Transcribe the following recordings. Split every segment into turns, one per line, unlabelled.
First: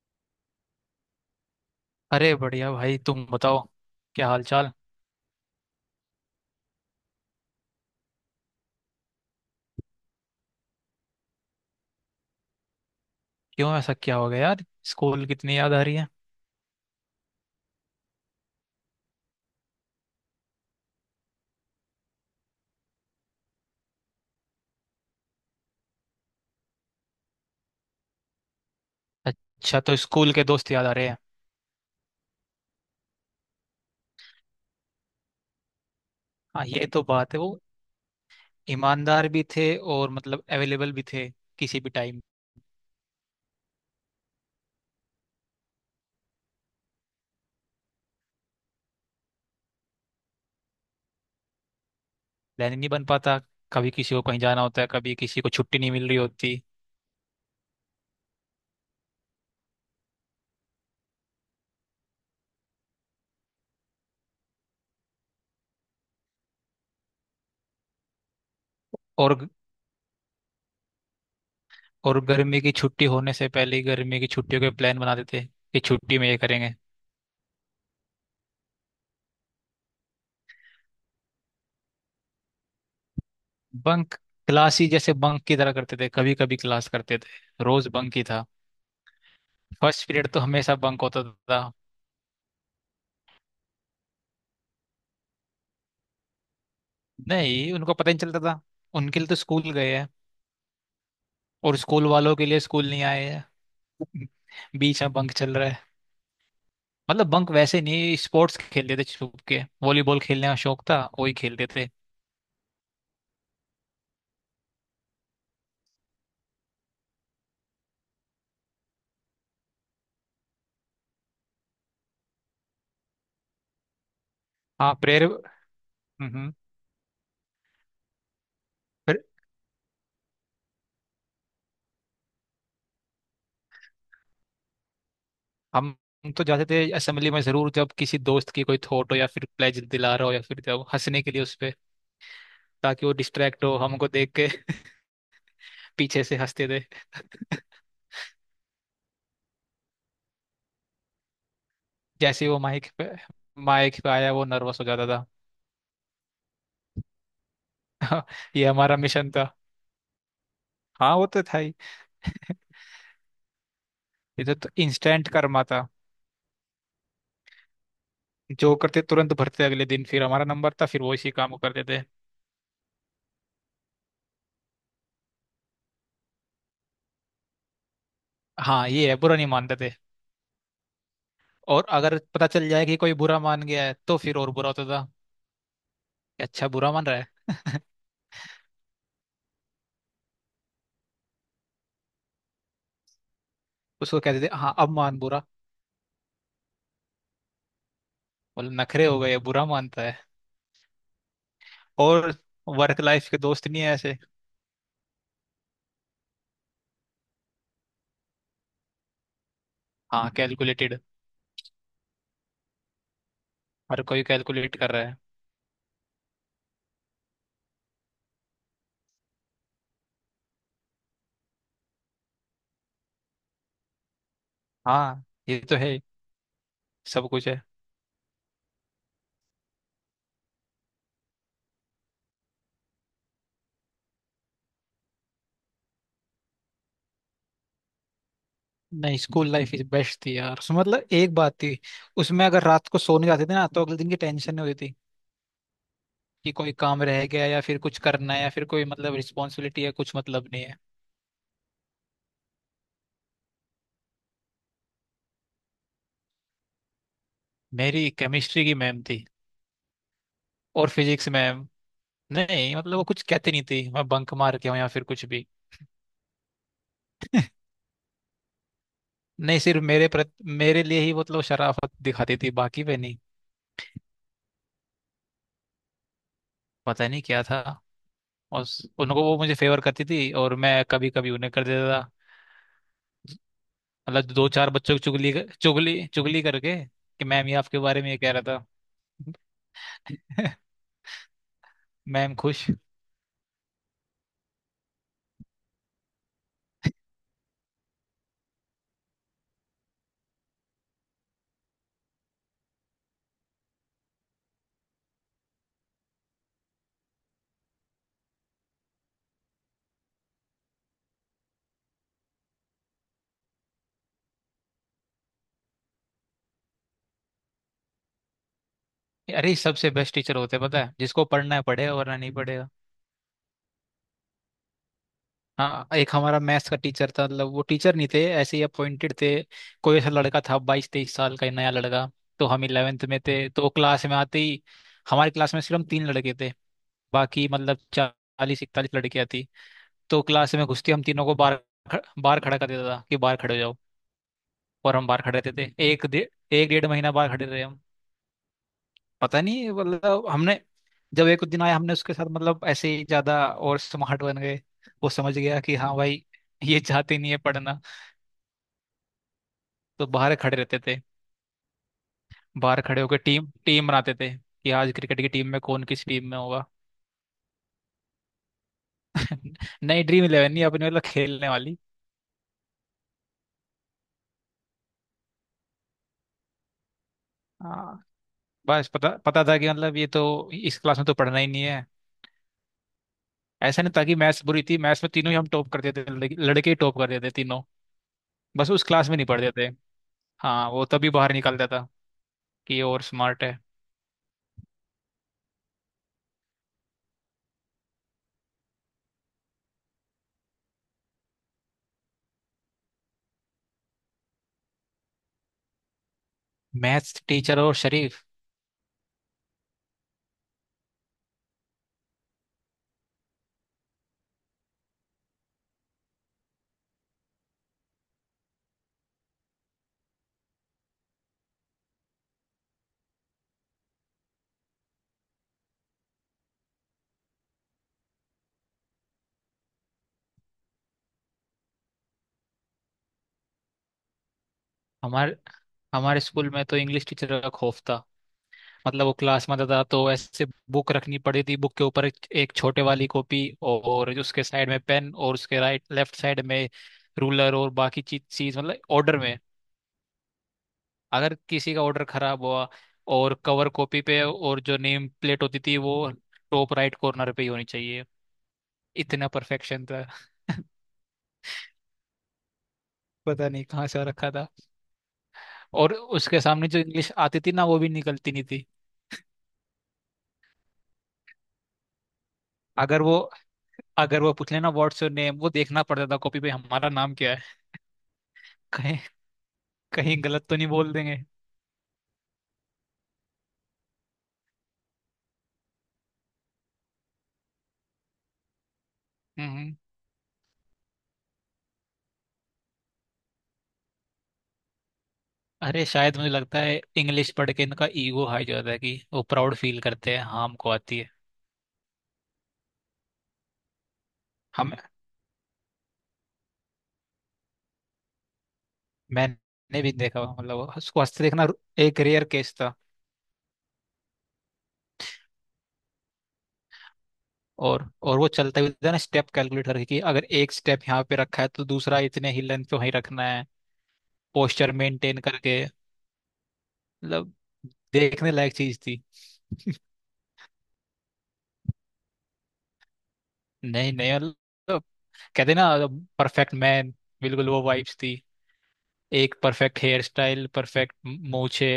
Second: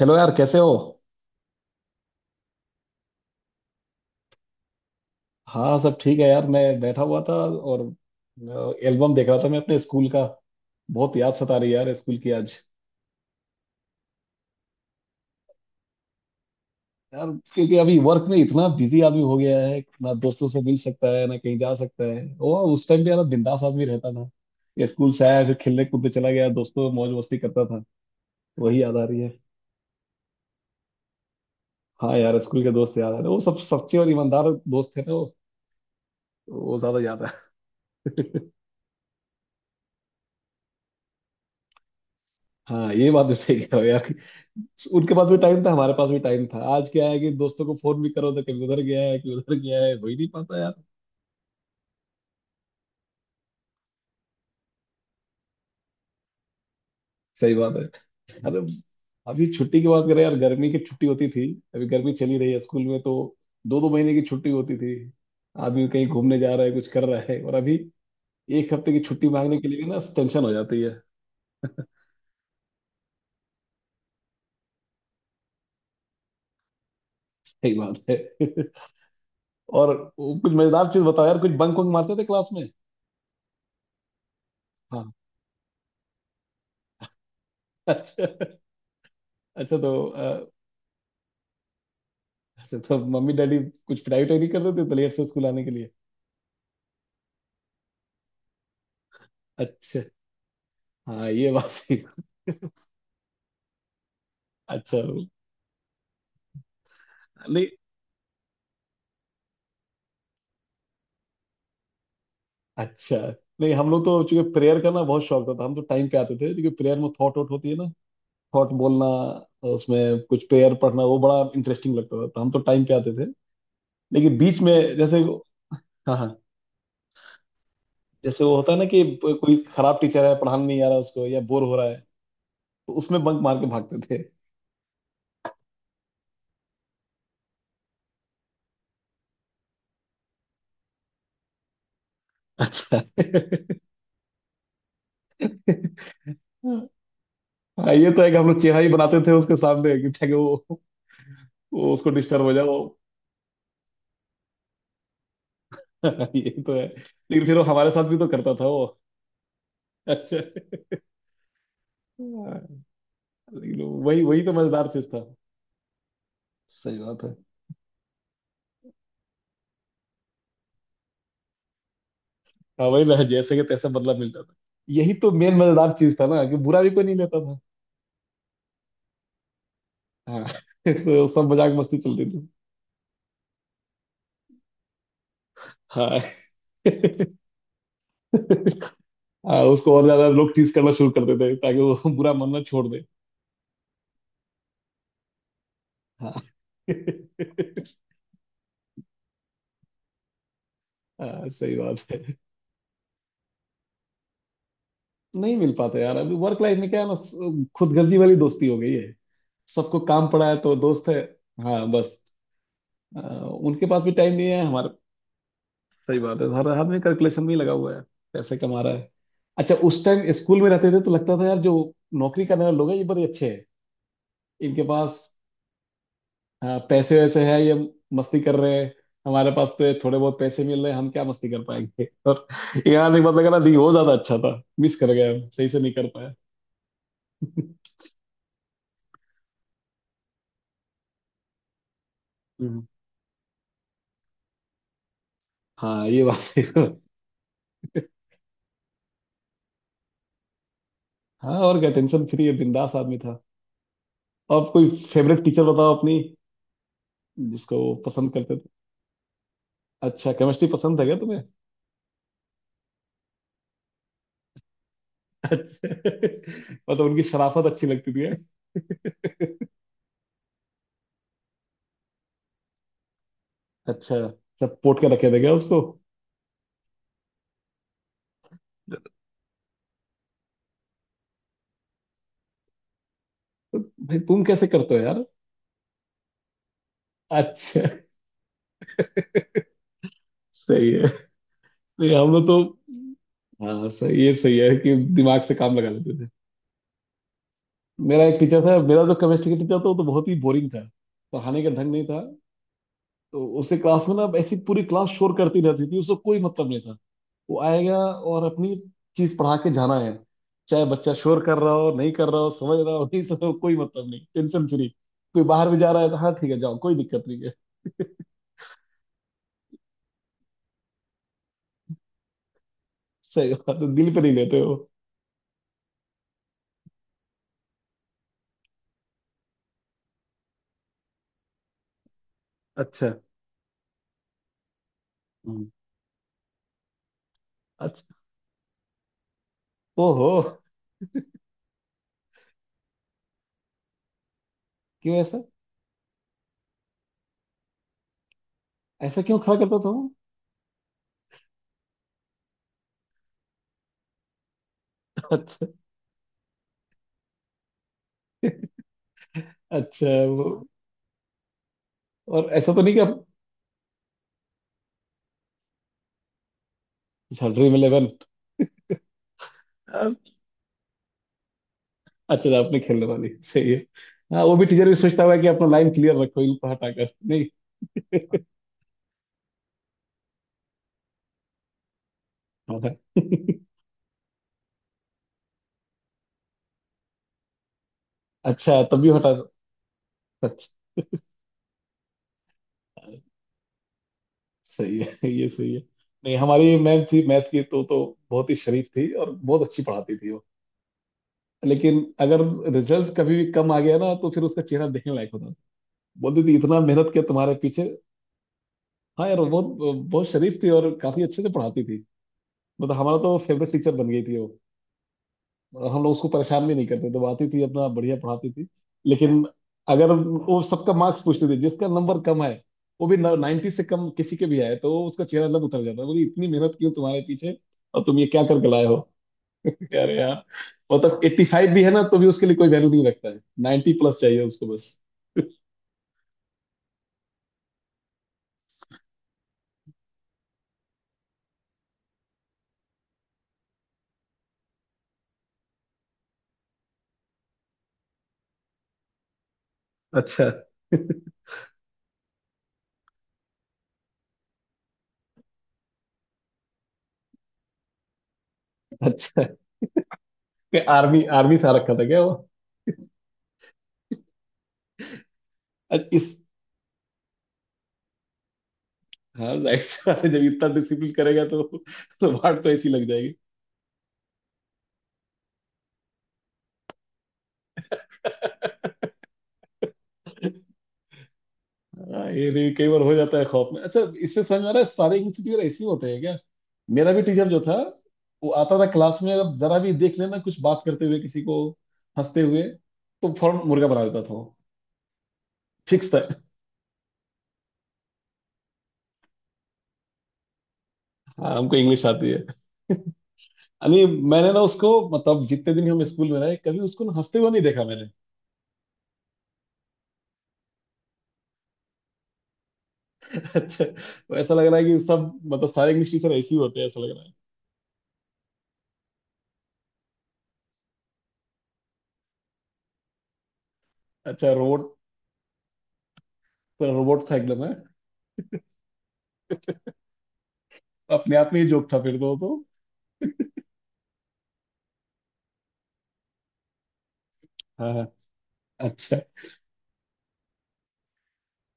Hello यार, कैसे हो?
अरे बढ़िया भाई, तुम बताओ। क्या हाल चाल।
हाँ, सब ठीक है यार। मैं बैठा हुआ था और एल्बम देख रहा था मैं अपने स्कूल का। बहुत याद सता रही है यार स्कूल की आज।
क्यों, ऐसा क्या हो गया यार। स्कूल कितनी याद आ रही है।
यार, क्योंकि अभी वर्क में इतना बिजी आदमी हो गया है, ना दोस्तों से मिल सकता है ना कहीं जा सकता है। वो उस टाइम पे यार बिंदास आदमी रहता था। ये स्कूल से आया फिर खेलने कूदने चला गया दोस्तों, मौज मस्ती करता था। वही याद आ रही है।
अच्छा तो स्कूल के दोस्त याद आ रहे हैं।
हाँ यार, स्कूल के दोस्त याद आ रहे हैं। वो सब सच्चे और ईमानदार दोस्त थे ना, वो
हाँ
वो
ये
ज्यादा
तो
याद है।
बात है। वो ईमानदार भी थे और मतलब अवेलेबल भी थे, किसी भी टाइम।
हाँ, ये बात तो सही कह रहे हो यार। उनके पास भी टाइम था, हमारे पास भी टाइम था। आज क्या है कि दोस्तों को फोन भी करो तो कभी उधर गया है कभी उधर गया है, हो ही नहीं पाता यार।
प्लान नहीं बन पाता। कभी किसी को कहीं जाना होता है, कभी किसी को छुट्टी नहीं मिल रही होती।
सही बात है। अरे, अभी छुट्टी की बात करें यार, गर्मी की छुट्टी होती थी। अभी गर्मी चली रही है स्कूल में तो। दो दो महीने की छुट्टी होती थी। आदमी कहीं घूमने जा रहा है कुछ कर रहा है, और अभी एक हफ्ते की छुट्टी
और
मांगने के लिए भी ना टेंशन हो जाती है।
और गर्मी की छुट्टी होने से पहले ही गर्मी की छुट्टियों के प्लान बना देते, कि छुट्टी में ये करेंगे।
सही बात है। और वो कुछ मजेदार चीज बताओ यार, कुछ बंक वंक मारते थे क्लास में?
बंक? क्लास ही
हाँ।
जैसे बंक की तरह करते थे, कभी कभी क्लास करते थे। रोज बंक ही
अच्छा।
था।
अच्छा तो
फर्स्ट पीरियड तो
अ,
हमेशा बंक होता था।
अच्छा तो मम्मी डैडी, कुछ पिटाई उटाई नहीं करते थे तो लेट से स्कूल आने के लिए?
नहीं, उनको पता ही नहीं चलता था। उनके लिए तो स्कूल गए
अच्छा।
हैं,
हाँ ये बात
और
सही।
स्कूल वालों के लिए स्कूल नहीं आए हैं,
अच्छा।
बीच में बंक चल रहा है। मतलब बंक
नहीं
वैसे नहीं, स्पोर्ट्स खेलते थे छुप के। वॉलीबॉल खेलने का शौक था, वही खेलते थे।
अच्छा नहीं, हम लोग तो चूंकि प्रेयर का ना बहुत शौक था तो हम तो टाइम पे आते थे क्योंकि प्रेयर में थॉट वॉट होती है ना, थॉट बोलना, उसमें कुछ प्रेयर पढ़ना वो बड़ा इंटरेस्टिंग लगता था तो हम तो टाइम पे आते थे। लेकिन बीच में
हाँ,
जैसे
प्रेयर।
हाँ हाँ,
हम्म।
जैसे वो होता है ना कि
फिर
कोई खराब टीचर है पढ़ाने नहीं आ रहा उसको या बोर हो रहा है, तो उसमें बंक मार के भागते थे।
हम हम तो जाते थे असेंबली में जरूर, जब किसी दोस्त की कोई थोट हो या फिर प्लेज दिला रहा हो, या फिर जब हंसने के लिए उस पे,
अच्छा।
ताकि वो डिस्ट्रैक्ट हो हमको देख के। पीछे से हंसते थे।
हाँ ये तो है कि हम लोग चेहरा ही बनाते थे उसके सामने कि ताकि वो उसको डिस्टर्ब
जैसे ही
हो
वो
जाए वो।
माइक पे आया, वो नर्वस हो जाता।
ये तो है, लेकिन फिर वो हमारे साथ भी
था।
तो करता
ये
था वो।
हमारा मिशन था।
अच्छा।
हाँ वो तो था ही।
हाँ। लेकिन वही वही तो
इधर तो
मजेदार चीज था।
इंस्टेंट कर्मा था।
सही बात है।
जो करते तुरंत भरते, अगले दिन फिर हमारा नंबर था, फिर वो इसी काम को करते थे।
हाँ वही ना, जैसे कि तैसे बदला मिलता था। यही तो मेन मजेदार चीज था ना, कि बुरा भी कोई नहीं लेता था।
हाँ ये है, बुरा नहीं मानते थे।
हाँ। तो सब मजाक
और
मस्ती चल
अगर
रही थी।
पता चल जाए कि कोई बुरा मान गया है, तो फिर और बुरा होता था,
हाँ।
कि अच्छा बुरा मान रहा है।
हाँ, उसको और ज्यादा लोग टीज करना शुरू कर देते ताकि वो बुरा मानना छोड़ दे।
उसको कहते थे, हाँ अब मान बुरा।
हाँ।
बोले नखरे हो गए, बुरा मानता है।
हाँ, सही बात है।
और वर्क लाइफ के दोस्त नहीं है ऐसे।
नहीं मिल पाते यार, अभी वर्क लाइफ में क्या है ना, खुदगर्जी वाली दोस्ती हो गई है। सबको काम
हाँ,
पड़ा है तो
कैलकुलेटेड।
दोस्त है। हाँ बस। अ, उनके
हर
पास भी
कोई
टाइम नहीं है
कैलकुलेट
हमारे।
कर रहा है।
सही बात है, हर आदमी कैलकुलेशन में ही लगा हुआ है, पैसे कमा रहा है। अच्छा, उस टाइम स्कूल में रहते थे तो लगता था यार, जो नौकरी करने वाले लोग हैं ये बड़े अच्छे हैं, इनके पास।
हाँ ये तो है ही,
हाँ, पैसे
सब
वैसे
कुछ
है
है।
ये, मस्ती कर रहे हैं। हमारे पास तो ये थोड़े बहुत पैसे मिल रहे हैं, हम क्या मस्ती कर पाएंगे। और यार एक बात लगा ना, नहीं वो ज्यादा अच्छा था, मिस कर गया हम, सही से नहीं कर पाया।
नहीं, स्कूल लाइफ इज बेस्ट थी यार। उसमें मतलब एक बात थी, उसमें अगर
हम्म।
रात को सोने जाते थे ना, तो अगले दिन की टेंशन नहीं होती थी,
हाँ ये बात
कि
है।
कोई काम रह गया, या फिर कुछ करना है, या फिर कोई मतलब रिस्पॉन्सिबिलिटी है, कुछ मतलब नहीं है।
हाँ, और क्या, टेंशन फ्री है बिंदास आदमी था। और कोई फेवरेट टीचर बताओ अपनी, जिसको वो
मेरी
पसंद करते
केमिस्ट्री
थे।
की मैम थी,
अच्छा, केमिस्ट्री
और
पसंद था क्या
फिजिक्स
तुम्हें?
मैम। नहीं मतलब वो कुछ कहती नहीं थी मैं बंक मार के हूँ या फिर कुछ भी।
अच्छा। मतलब उनकी शराफत अच्छी लगती थी है?
नहीं, सिर्फ मेरे प्रति, मेरे लिए ही मतलब शराफत दिखाती थी, बाकी पे नहीं।
अच्छा, सब पोट के रखे थे क्या उसको?
पता नहीं क्या था। और उनको, वो मुझे फेवर करती थी और मैं कभी कभी उन्हें कर देता था।
भाई
मतलब
तुम
दो
कैसे
चार बच्चों
करते
की
हो यार?
चुगली चुगली चुगली करके, कि मैम ये आपके
अच्छा।
बारे में ये कह रहा था।
सही है। नहीं हम
मैम
लोग तो।
खुश।
हाँ सही, ये सही है कि दिमाग से काम लगा लेते थे। मेरा एक टीचर था मेरा, जो केमिस्ट्री का टीचर था वो तो बहुत ही बोरिंग था, पढ़ाने का ढंग नहीं था। तो उससे क्लास में ना ऐसी पूरी क्लास शोर करती रहती थी, उसको कोई मतलब नहीं था। वो आएगा और अपनी चीज पढ़ा के जाना है, चाहे बच्चा शोर कर रहा हो नहीं कर रहा हो, समझ रहा हो नहीं समझ रहा हो, कोई मतलब नहीं, टेंशन फ्री। कोई बाहर भी जा रहा है तो हाँ ठीक है जाओ, कोई दिक्कत नहीं है।
अरे सबसे बेस्ट टीचर होते हैं पता है, जिसको पढ़ना है पढ़ेगा, वरना नहीं पढ़ेगा।
सही बात है, दिल पे नहीं लेते हो।
हाँ, एक हमारा मैथ्स का टीचर था, मतलब वो टीचर नहीं थे, ऐसे ही अपॉइंटेड थे। कोई ऐसा लड़का था 22-23 साल का, नया लड़का। तो हम 11th
अच्छा।
में थे, तो वो क्लास में आते ही, हमारी क्लास में
हम्म।
सिर्फ हम तीन लड़के थे, बाकी मतलब
अच्छा।
40-41 लड़कियां थी। तो
ओहो।
क्लास में घुसते ही हम तीनों को बाहर, बाहर खड़ा कर देता था, कि बाहर खड़े हो। और हम
क्यों
बाहर खड़े
ऐसा?
रहते थे एक डे, एक डेढ़ महीना बाहर खड़े रहे हम।
ऐसा क्यों
पता
खड़ा
नहीं,
करता था वो?
मतलब हमने जब एक दिन आया, हमने उसके साथ मतलब ऐसे ही ज्यादा और स्मार्ट बन गए। वो समझ गया
अच्छा।
कि हाँ भाई, ये चाहते नहीं है पढ़ना।
अच्छा।
तो बाहर
वो,
खड़े रहते थे।
और ऐसा
बाहर
तो नहीं कि
खड़े होकर
आप।
टीम टीम बनाते थे कि आज क्रिकेट की टीम में कौन किस टीम में होगा।
अच्छा, ड्रीम इलेवन।
नई, ड्रीम इलेवन नहीं, अपनी मतलब खेलने वाली।
अच्छा, आपने खेलने वाली, सही है। हाँ वो भी, टीचर भी सोचता होगा कि अपना लाइन क्लियर रखो, इनको हटाकर नहीं।
हाँ बस पता पता था कि मतलब ये तो, इस क्लास में तो पढ़ना ही नहीं है।
हाँ।
ऐसा नहीं था कि मैथ्स बुरी थी, मैथ्स में तीनों ही हम टॉप करते थे, लड़के लड़के ही टॉप करते थे तीनों, बस
अच्छा
उस
तब
क्लास
भी
में नहीं
हटा।
पढ़ते थे। हाँ वो
अच्छा।
तभी बाहर निकलता था, कि ये और स्मार्ट है।
सही है। ये सही है। नहीं, हमारी मैम थी मैथ की, तो बहुत ही शरीफ थी और बहुत अच्छी पढ़ाती थी वो। लेकिन अगर रिजल्ट कभी भी कम आ गया ना तो फिर उसका चेहरा देखने लायक होता था। बोलती थी, इतना मेहनत
मैथ्स
किया तुम्हारे
टीचर और
पीछे।
शरीफ?
हाँ यार, वो बहुत बहुत शरीफ थी और काफी अच्छे से पढ़ाती थी। मतलब हमारा तो फेवरेट टीचर बन गई थी वो। और हम लोग उसको परेशान भी नहीं करते, दबाती थी अपना, बढ़िया पढ़ाती थी। लेकिन अगर वो सबका मार्क्स पूछते थे, जिसका नंबर कम है वो भी, 90 से कम किसी के भी आए तो उसका चेहरा लब उतर जाता है, बोली इतनी मेहनत क्यों तुम्हारे पीछे, और तुम ये क्या करके लाए हो? अरे यार। मतलब 85 भी है ना तो भी उसके लिए कोई वैल्यू नहीं रखता है, 90+ चाहिए उसको बस।
हमारे हमारे स्कूल में तो इंग्लिश टीचर का खौफ था। मतलब वो क्लास में आता था तो ऐसे बुक रखनी पड़ी थी, बुक के ऊपर एक एक छोटे वाली कॉपी, और उसके साइड में पेन, और उसके राइट लेफ्ट साइड में रूलर और बाकी चीज चीज, मतलब ऑर्डर में।
अच्छा।
अगर किसी का ऑर्डर खराब हुआ। और कवर कॉपी पे, और जो नेम प्लेट होती थी वो टॉप राइट कॉर्नर पे ही होनी चाहिए, इतना
अच्छा,
परफेक्शन था।
क्या आर्मी आर्मी सा रखा था क्या वो?
पता नहीं कहाँ से रखा था। और
अच्छा, इस।
उसके सामने जो इंग्लिश आती थी ना, वो भी निकलती नहीं थी।
हाँ। जाहिर सी बात है, जब इतना डिसिप्लिन करेगा तो वाट तो ऐसी
अगर
लग
वो
जाएगी।
अगर वो पूछ लेना व्हाट्स योर नेम, वो देखना पड़ता था कॉपी पे हमारा नाम क्या है। कहीं कहीं गलत तो नहीं बोल देंगे।
हाँ, ये भी कई बार हो जाता है खौफ में। अच्छा, इससे समझ आ रहा है सारे इंग्लिश टीचर ऐसे ही होते हैं क्या? मेरा भी टीचर जो था, वो आता था क्लास में, अगर
हम्म।
जरा भी देख लेना कुछ बात करते हुए किसी को, हंसते हुए, तो फौरन मुर्गा बना देता था वो,
अरे
फिक्स
शायद
था।
मुझे लगता है इंग्लिश पढ़ के इनका ईगो हाई हो जाता है, कि वो प्राउड फील करते हैं, हाँ हमको आती है।
हाँ, हमको इंग्लिश आती है यानी। मैंने ना
हम।
उसको मतलब, जितने दिन हम स्कूल में रहे, कभी उसको ना हंसते हुए नहीं देखा मैंने।
मैंने भी देखा हुआ, मतलब उसको हंसते देखना एक रेयर केस था।
अच्छा, तो ऐसा लग रहा है कि सब मतलब सारे इंग्लिश टीचर ऐसे ही होते हैं, ऐसा लग रहा है।
और वो चलता भी था ना स्टेप कैलकुलेट करके, कि अगर एक स्टेप यहाँ पे रखा है तो दूसरा इतने ही लेंथ पे वहीं रखना है,
अच्छा,
पोस्चर
रोबोट।
मेंटेन करके।
रोबोट
मतलब
था एकदम है,
देखने लायक चीज थी।
अपने आप में ही जोक था फिर तो, वो तो।
नहीं नहीं, मतलब कहते ना, परफेक्ट मैन, बिल्कुल वो
हाँ
वाइब्स
हाँ,
थी।
अच्छा।
एक परफेक्ट हेयर स्टाइल, परफेक्ट मूछे,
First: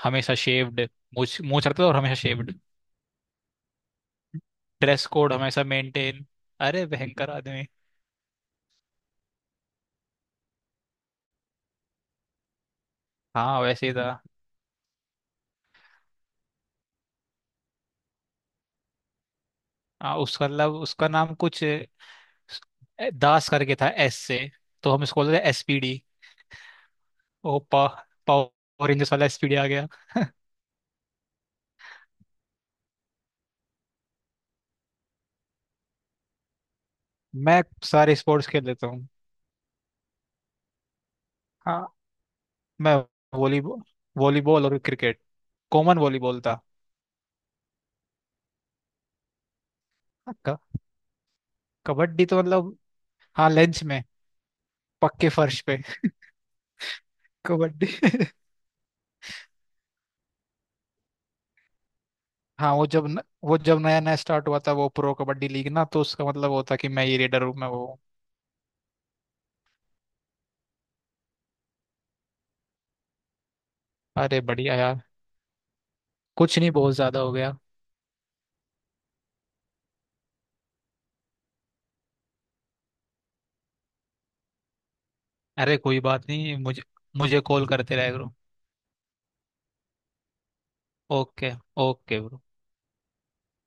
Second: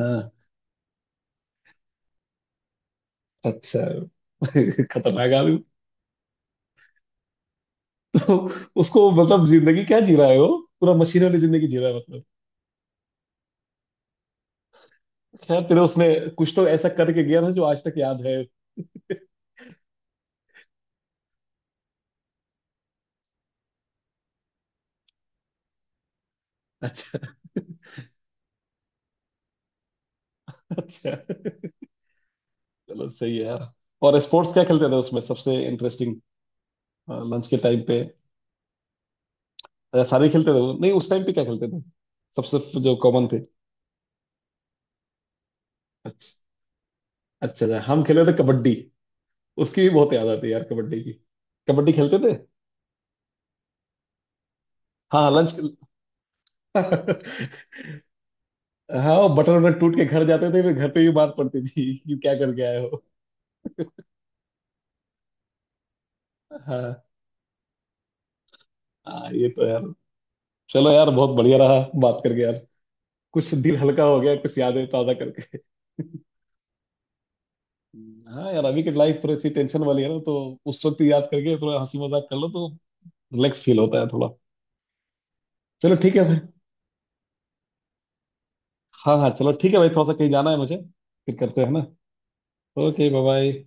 हाँ।
हमेशा शेव्ड। मूछ मूछ रखता था, और हमेशा शेव्ड।
अच्छा।
ड्रेस
खतरनाक
कोड
आदमी।
हमेशा मेंटेन। अरे भयंकर आदमी।
तो उसको मतलब, जिंदगी क्या जी रहा है वो, पूरा मशीन वाली जिंदगी जी रहा है मतलब।
हाँ वैसे ही था।
खैर चलो, उसने कुछ तो ऐसा करके गया था जो आज तक याद है।
हाँ उसका, मतलब उसका नाम कुछ दास करके था, एस से। तो हम इसको बोलते थे एसपीडी।
अच्छा।
ओ पा, पावर रेंजर्स वाला एसपीडी आ गया।
अच्छा। चलो सही है यार। और स्पोर्ट्स क्या खेलते थे उसमें सबसे इंटरेस्टिंग, लंच के
मैं
टाइम पे?
सारे स्पोर्ट्स खेल लेता हूँ।
अच्छा, सारे खेलते थे वो, नहीं उस टाइम पे क्या खेलते
हाँ,
थे सबसे,
मैं
जो कॉमन थे?
वॉलीबॉल, वॉलीबॉल और क्रिकेट, कॉमन
अच्छा।
वॉलीबॉल था।
अच्छा, अच्छा, हम खेले थे कबड्डी, उसकी भी बहुत याद आती है
क-
यार कबड्डी की, कबड्डी खेलते
कबड्डी
थे।
तो मतलब, हाँ लंच में, पक्के
हाँ,
फर्श पे
लंच।
कबड्डी।
हाँ, वो बटन वटन टूट के घर जाते थे, फिर घर पे भी बात पड़ती थी कि क्या करके
हाँ
आए
वो
हो।
जब न, वो जब नया नया स्टार्ट हुआ था वो प्रो कबड्डी लीग ना, तो उसका मतलब वो था कि
हाँ।
मैं ये रेडर हूँ मैं वो हूँ।
हाँ ये तो यार, चलो यार, बहुत बढ़िया रहा बात करके यार। कुछ दिल हल्का हो गया,
अरे
कुछ
बढ़िया
यादें
यार।
ताज़ा करके।
कुछ नहीं, बहुत ज्यादा हो गया।
हाँ यार, अभी की लाइफ थोड़ी सी टेंशन वाली है ना, तो उस वक्त याद करके थोड़ा हंसी मजाक कर लो तो रिलैक्स फील होता है थोड़ा।
अरे
चलो
कोई
ठीक है
बात
भाई।
नहीं। मुझे मुझे कॉल करते रह करो।
हाँ हाँ, चलो ठीक है भाई, थोड़ा सा कहीं जाना है मुझे। फिर
ओके।
करते हैं ना।
Okay bro.
Okay. Bye bye.